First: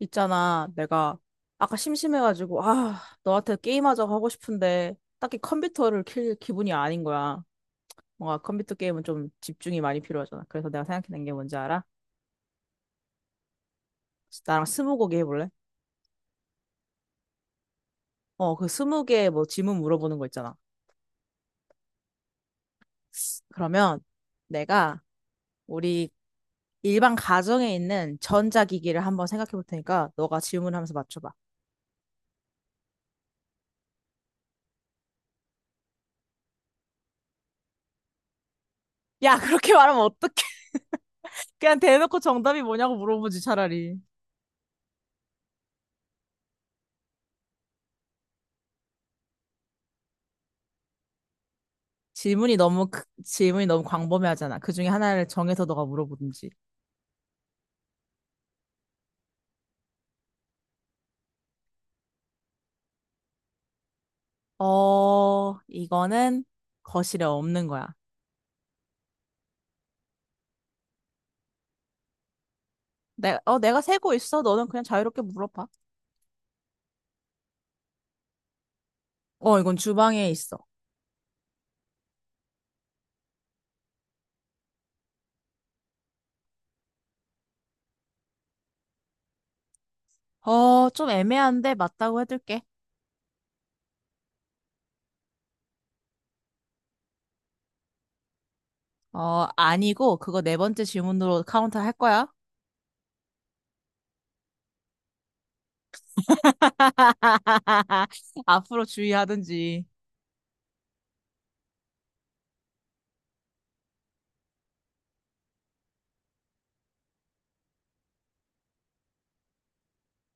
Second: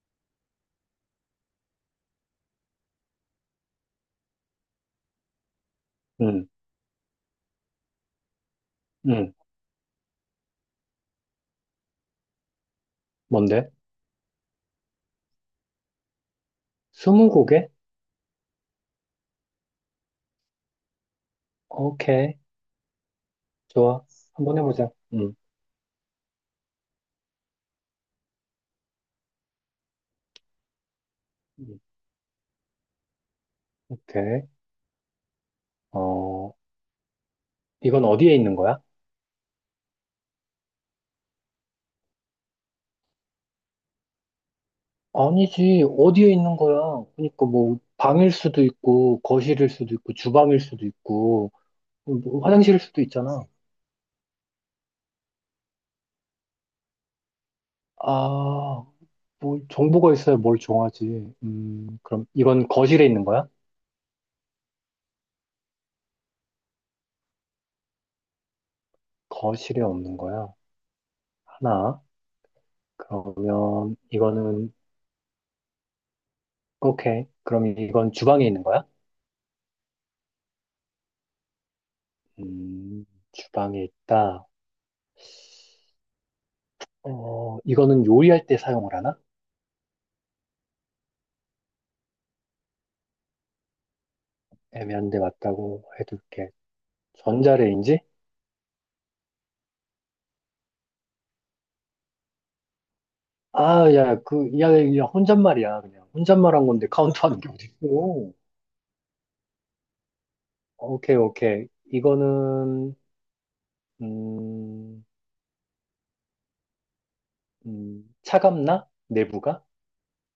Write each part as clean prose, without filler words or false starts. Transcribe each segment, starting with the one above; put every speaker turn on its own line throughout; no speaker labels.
있잖아, 내가 아까 심심해가지고, 너한테 게임하자고 하고 싶은데, 딱히 컴퓨터를 킬
음,
기분이 아닌 거야. 뭔가 컴퓨터 게임은 좀
음.
집중이 많이 필요하잖아. 그래서 내가 생각해낸 게 뭔지 알아?
뭔데?
나랑 스무고개 해볼래?
스무고개?
그 스무개 뭐 질문 물어보는 거 있잖아.
오케이.
그러면
좋아. 한번 해보자.
내가 우리 일반 가정에 있는 전자기기를 한번 생각해 볼 테니까, 너가 질문하면서 맞춰봐.
음. 오케이. 어, 이건 어디에 있는 거야?
야, 그렇게 말하면 어떡해. 그냥 대놓고 정답이 뭐냐고 물어보지, 차라리.
아니지. 어디에 있는 거야? 그러니까 뭐, 방일 수도 있고, 거실일 수도 있고, 주방일 수도 있고, 뭐 화장실일 수도 있잖아.
질문이 너무 광범위하잖아. 그 중에 하나를 정해서 너가 물어보든지.
아, 뭐, 정보가 있어야 뭘 정하지. 그럼 이건 거실에 있는 거야?
이거는 거실에 없는 거야.
거실에 없는 거야. 하나.
내가
그러면
세고 있어. 너는
이거는,
그냥 자유롭게 물어봐.
오케이. 그럼 이건 주방에 있는 거야?
이건 주방에 있어.
음, 주방에 있다. 이거는 요리할 때 사용을 하나?
좀 애매한데 맞다고 해둘게.
애매한데 맞다고 해둘게. 전자레인지?
아니고 그거 네 번째 질문으로 카운트 할 거야.
아, 야, 야, 야, 혼잣말이야, 그냥. 혼잣말한 건데 카운트하는 게 어딨어.
앞으로 주의하든지.
오케이, 오케이. 이거는, 음, 차갑나? 내부가?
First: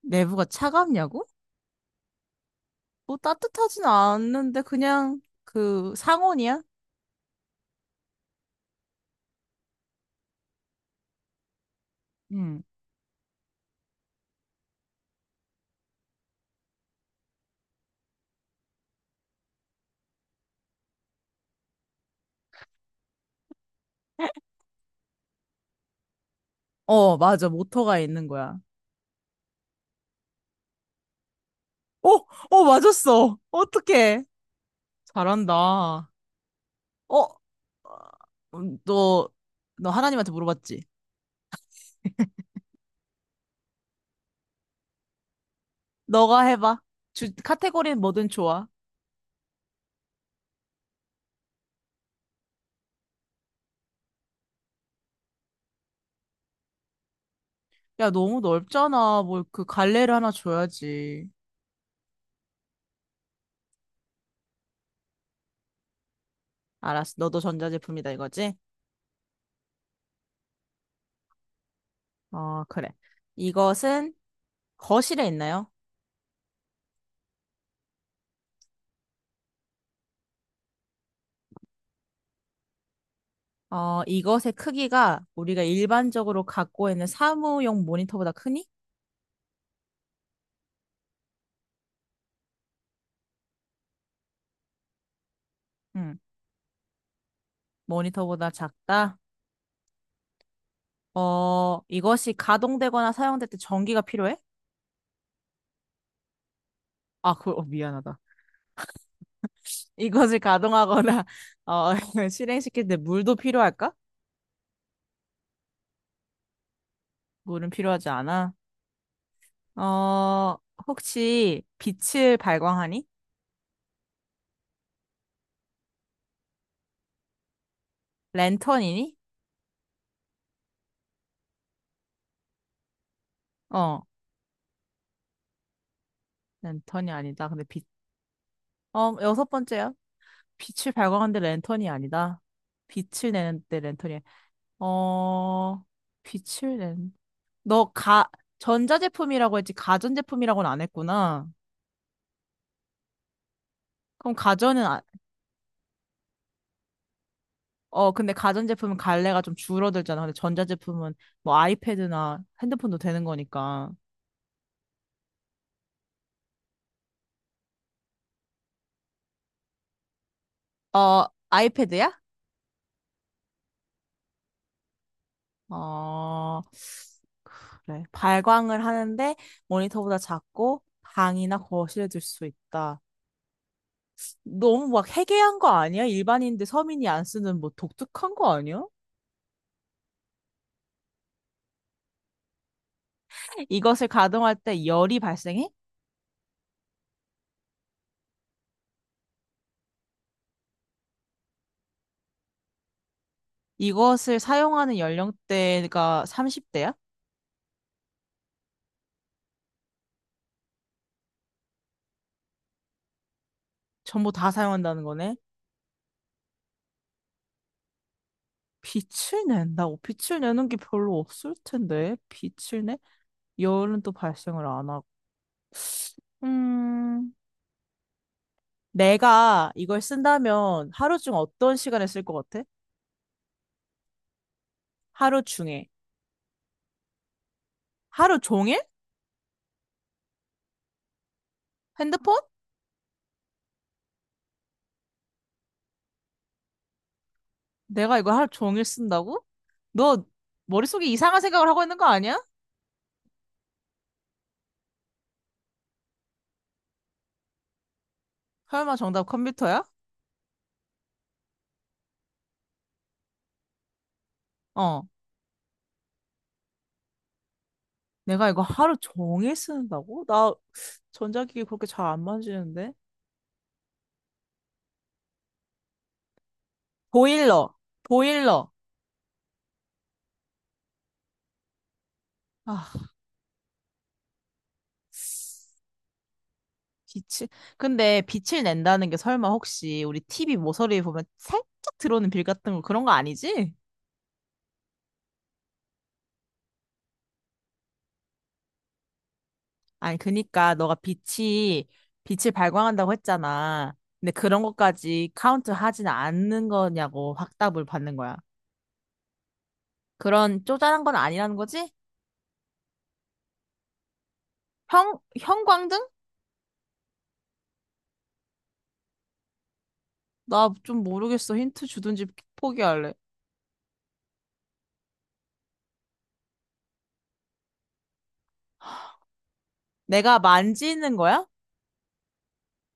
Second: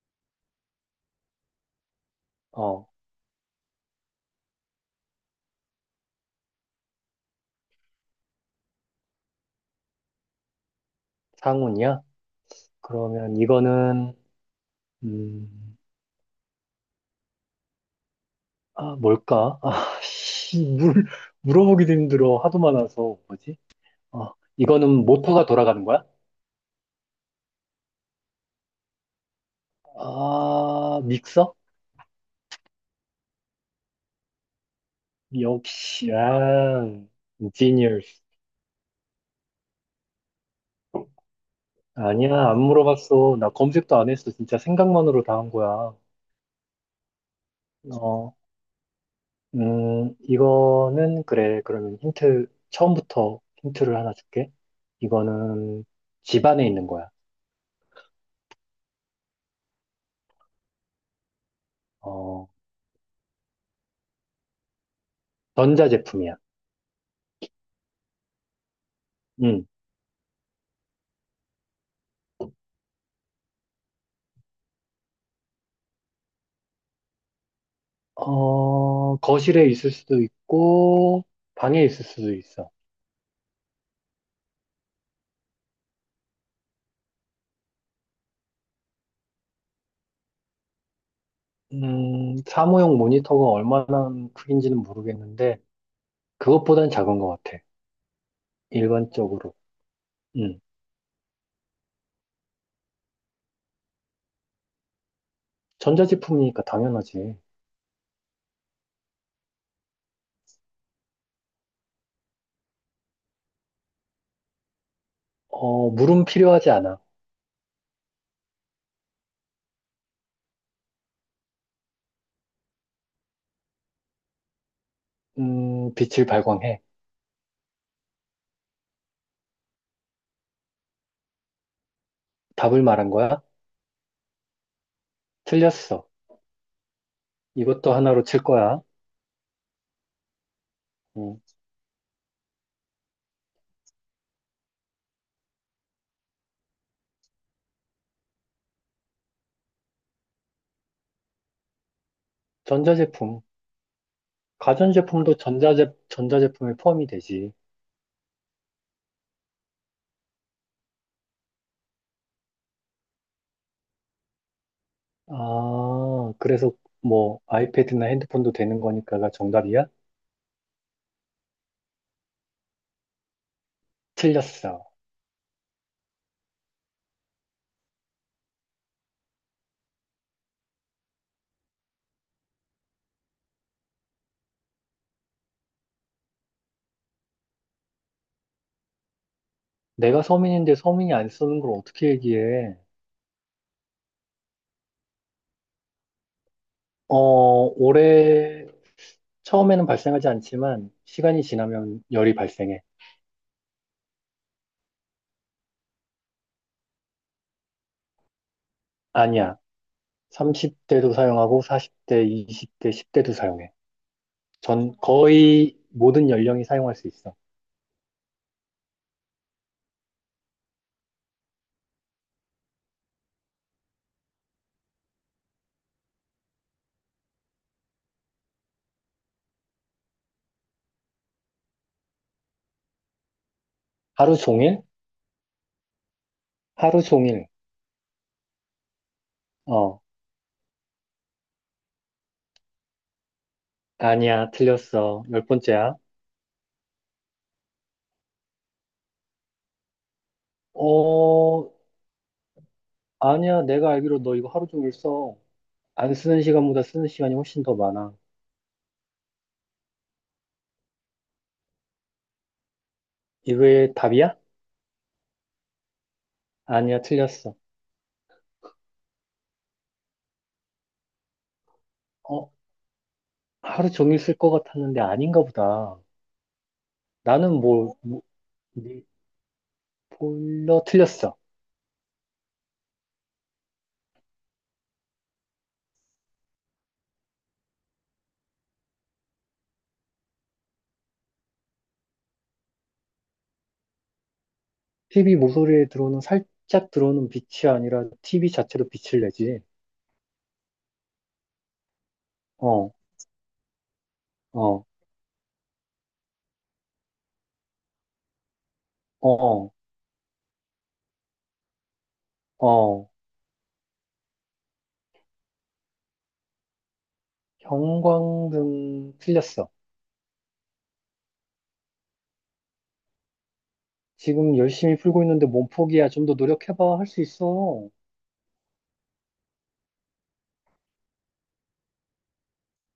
내부가 차갑냐고?
어,
뭐 따뜻하진 않는데 그냥 그 상온이야?
상온이야?
응.
그러면 이거는, 음, 아, 뭘까? 아, 씨, 물어보기도 힘들어. 하도 많아서. 뭐지? 어, 이거는 모터가 돌아가는 거야?
맞아. 모터가 있는 거야.
아, 믹서?
어, 맞았어. 어떡해. 잘한다.
역시, 아,
어,
genius.
음, 너, 너 하나님한테 물어봤지?
아니야, 안 물어봤어. 나 검색도 안 했어. 진짜 생각만으로 다 한 거야.
너가 해봐. 카테고리는 뭐든
어,
좋아.
이거는, 그래. 그러면 힌트, 처음부터 힌트를 하나 줄게. 이거는 집 안에 있는 거야.
야, 너무 넓잖아. 뭘 그 갈래를 하나 줘야지.
어, 전자제품이야.
알았어. 너도 전자제품이다 이거지?
응.
그래. 이것은 거실에 있나요?
거실에 있을 수도 있고, 방에 있을 수도 있어.
이것의 크기가 우리가 일반적으로 갖고 있는 사무용 모니터보다 크니?
사무용 모니터가 얼마나 크긴지는 모르겠는데,
응.
그것보단 작은 것 같아.
모니터보다 작다?
일반적으로. 음.
이것이 가동되거나 사용될 때 전기가 필요해?
전자제품이니까 당연하지.
미안하다. 이것을 가동하거나, 어, 실행시킬 때 물도 필요할까?
물음 필요하지 않아.
물은 필요하지 않아. 어, 혹시 빛을 발광하니?
빛을 발광해.
랜턴이니?
답을 말한 거야?
어,
틀렸어.
랜턴이 아니다.
이것도 하나로 칠 거야.
여섯 번째야. 빛을 발광하는데
음.
랜턴이 아니다. 빛을 내는데 랜턴이, 어, 빛을 낸, 너 가, 전자제품이라고 했지, 가전제품이라고는 안 했구나.
전자제품.
그럼 가전은
가전제품도 전자제품에 포함이 되지.
근데 가전제품은 갈래가 좀 줄어들잖아. 근데 전자제품은 뭐 아이패드나 핸드폰도 되는 거니까.
아, 그래서 뭐 아이패드나 핸드폰도 되는 거니까가 정답이야?
아이패드야?
틀렸어.
어, 그래. 발광을 하는데 모니터보다 작고 방이나 거실에 둘 수 있다. 너무 막 해괴한 거 아니야? 일반인들 서민이 안 쓰는 뭐 독특한 거 아니야?
내가 서민인데 서민이 안 쓰는 걸 어떻게 얘기해?
이것을 가동할 때 열이 발생해?
어, 올해 처음에는 발생하지 않지만 시간이 지나면 열이 발생해.
이것을 사용하는 연령대가 30대야?
아니야. 30대도 사용하고 40대, 20대, 10대도 사용해.
전부 다
전
사용한다는 거네.
거의 모든 연령이 사용할 수 있어.
빛을 낸다고? 빛을 내는 게 별로 없을 텐데. 빛을 내? 열은 또 발생을 안 하고. 음, 내가 이걸 쓴다면 하루 중 어떤 시간에 쓸 것 같아?
하루 종일?
하루 중에.
하루 종일.
하루 종일?
어,
핸드폰?
아니야. 틀렸어. 열 번째야.
내가 이거 하루 종일 쓴다고? 너 머릿속에 이상한 생각을
어,
하고 있는 거 아니야?
아니야. 내가 알기로 너 이거 하루 종일 써. 안 쓰는 시간보다 쓰는 시간이 훨씬 더 많아.
설마 정답 컴퓨터야?
이거의 답이야?
어.
아니야. 틀렸어.
내가 이거 하루 종일 쓰는다고? 나 전자기기 그렇게 잘 안
어,
만지는데.
하루 종일 쓸 것 같았는데 아닌가 보다. 나는
보일러.
뭐,
보일러.
니 보일러 틀렸어.
아. 빛을 근데 빛을 낸다는 게 설마 혹시 우리 TV 모서리에 보면 살짝 들어오는 빌 같은 거 그런 거 아니지?
TV 모서리에 들어오는 살짝 들어오는 빛이 아니라 TV 자체로 빛을 내지.
아니 그니까 너가 빛이 빛을
어,
발광한다고 했잖아. 근데 그런
어,
것까지 카운트 하진 않는 거냐고 확답을 받는 거야.
어,
그런 쪼잔한 건 아니라는 거지?
어.
형 형광등?
형광등 틀렸어.
나 좀 모르겠어. 힌트 주든지 포기할래.
지금 열심히 풀고 있는데 몸 포기야. 좀 더 노력해봐. 할 수 있어.
내가 만지는 거야?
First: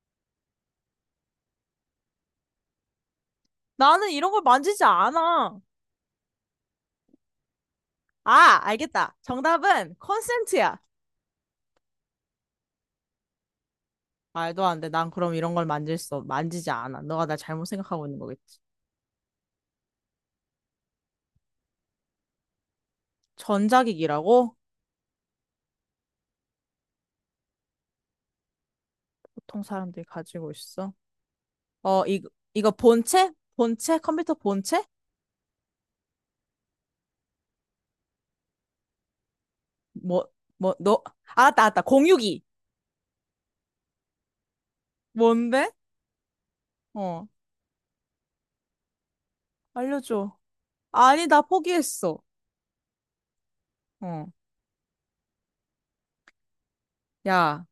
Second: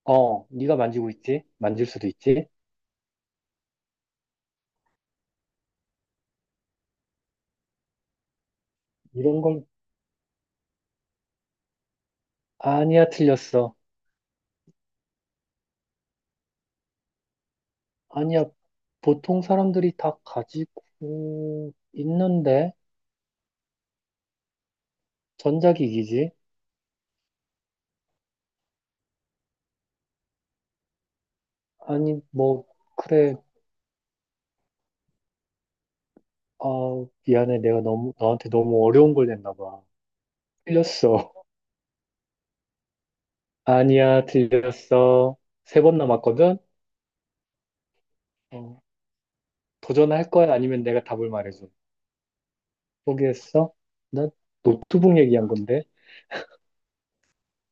네가 만지고 있지? 만질 수도 있지?
나는 이런 걸 만지지 않아. 아, 알겠다.
이런 걸,
정답은 콘센트야.
아니야, 틀렸어.
말도 안 돼. 난 그럼 이런 걸 만질 수, 없- 만지지 않아. 너가 나 잘못 생각하고 있는
아니야.
거겠지.
보통 사람들이 다 가지고 있는데
전자기기라고?
전자기기지?
보통 사람들이 가지고 있어. 어,
아니
이,
뭐
이거 본체?
그래.
본체? 컴퓨터 본체?
미안해. 내가 너무, 너한테 너무 어려운 걸 냈나 봐.
뭐, 뭐, 너,
틀렸어.
알았다, 알았다. 공유기.
아니야, 틀렸어.
뭔데?
세 번 남았거든?
어,
어, 도전할
알려줘.
거야? 아니면 내가
아니,
답을
나
말해줘.
포기했어.
포기했어?
어,
나 노트북 얘기한 건데.
야,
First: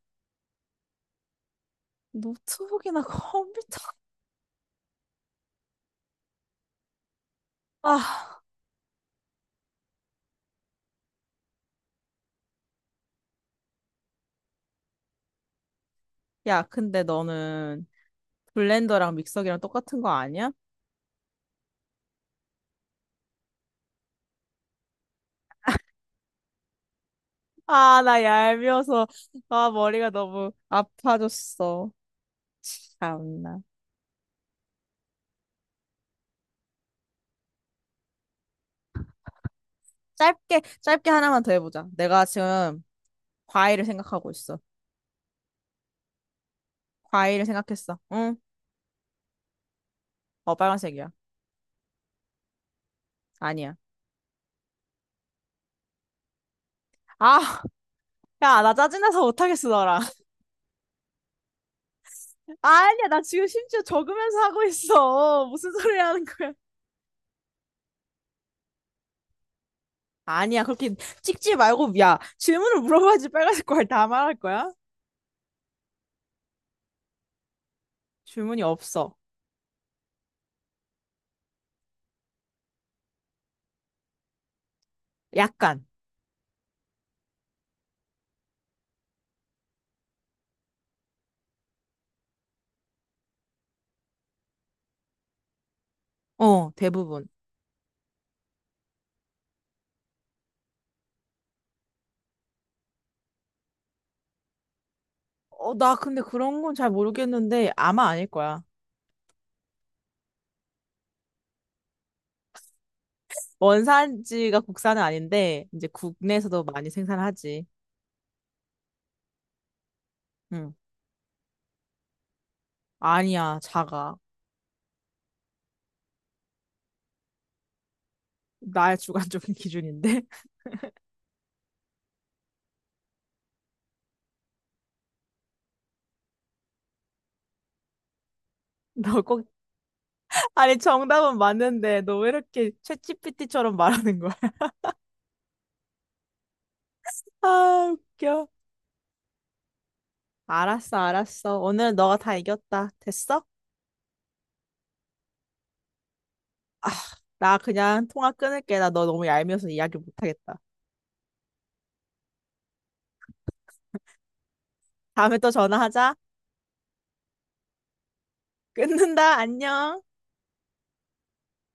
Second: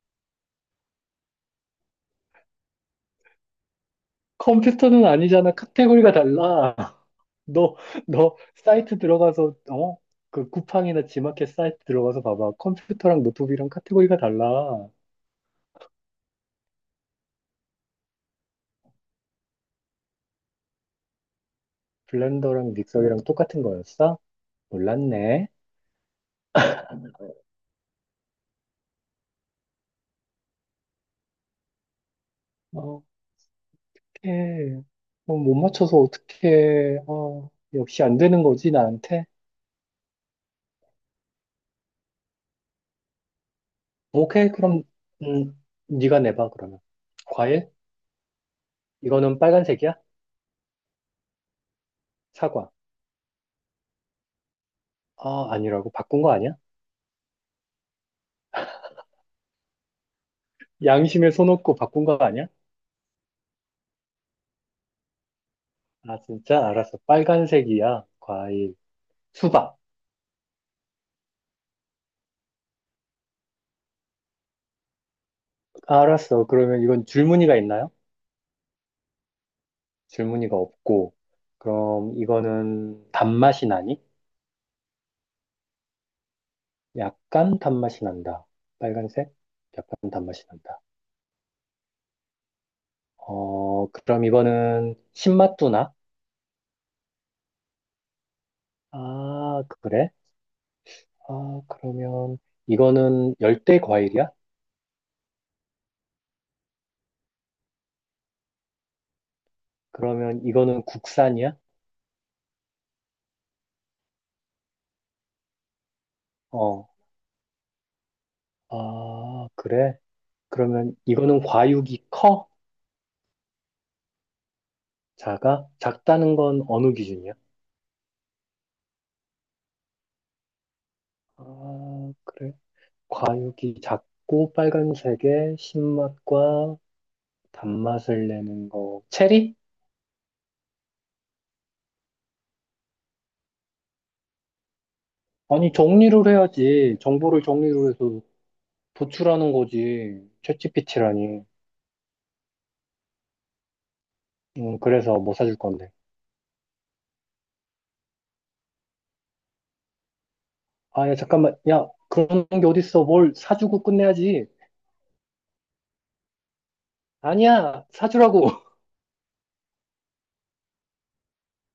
노트북이나 컴퓨터.
컴퓨터는 아니잖아. 카테고리가 달라. 너, 너
아,
사이트 들어가서, 어? 그 쿠팡이나 지마켓 사이트 들어가서 봐봐. 컴퓨터랑 노트북이랑 카테고리가 달라.
근데 너는 블렌더랑 믹서기랑 똑같은 거 아니야?
블렌더랑 믹서기랑 똑같은 거였어? 몰랐네.
나 얄미워서, 아, 머리가 너무 아파졌어.
어,
참나.
예, 못 맞춰서 어떻게, 역시 안 되는 거지, 나한테?
짧게, 짧게 하나만 더 해보자. 내가 지금 과일을 생각하고
오케이,
있어.
그럼, 음, 네가 내봐, 그러면.
과일을
과일?
생각했어. 응?
이거는 빨간색이야?
빨간색이야.
사과.
아니야.
아, 아니라고. 바꾼 거 아니야?
아, 야, 나 짜증나서 못하겠어, 너랑.
양심에 손 얹고 바꾼 거 아니야?
아니야, 나 지금 심지어 적으면서 하고 있어. 무슨 소리
아,
하는 거야?
진짜? 알았어. 빨간색이야. 과일. 수박.
아니야, 그렇게 찍지 말고, 야, 질문을 물어봐야지 빨간색 과일 다 말할 거야?
아, 알았어. 그러면 이건 줄무늬가 있나요?
질문이 없어.
줄무늬가 없고. 그럼 이거는 단맛이 나니?
약간.
약간 단맛이 난다. 빨간색? 약간 단맛이 난다. 그럼 이거는 신맛두나?
대부분.
아, 그래? 아, 그러면 이거는 열대 과일이야?
나 근데 그런 건 잘 모르겠는데, 아마 아닐 거야.
그러면 이거는 국산이야?
원산지가 국산은 아닌데 이제 국내에서도
어,
많이 생산하지.
아, 그래?
응.
그러면 이거는 과육이 커?
아니야, 작아.
작아? 작다는 건 어느 기준이야?
나의 주관적인 기준인데.
아, 그래? 과육이 작고 빨간색에 신맛과 단맛을 내는 거.
너 꼭,
체리?
아니 정답은 맞는데 너 왜 이렇게 챗GPT처럼 말하는 거야?
아니, 정리를 해야지. 정보를 정리를
아,
해서
웃겨.
도출하는 거지.
알았어,
챗GPT라니.
알았어. 오늘 너가 다 이겼다. 됐어?
그래서 못 사줄 건데.
아, 나 그냥 통화 끊을게. 나 너 너무 얄미워서 이야기 못하겠다.
아, 야, 잠깐만. 야, 그런 게 어딨어. 뭘 사주고 끝내야지.
다음에 또 전화하자.
아니야, 사주라고.
끊는다. 안녕.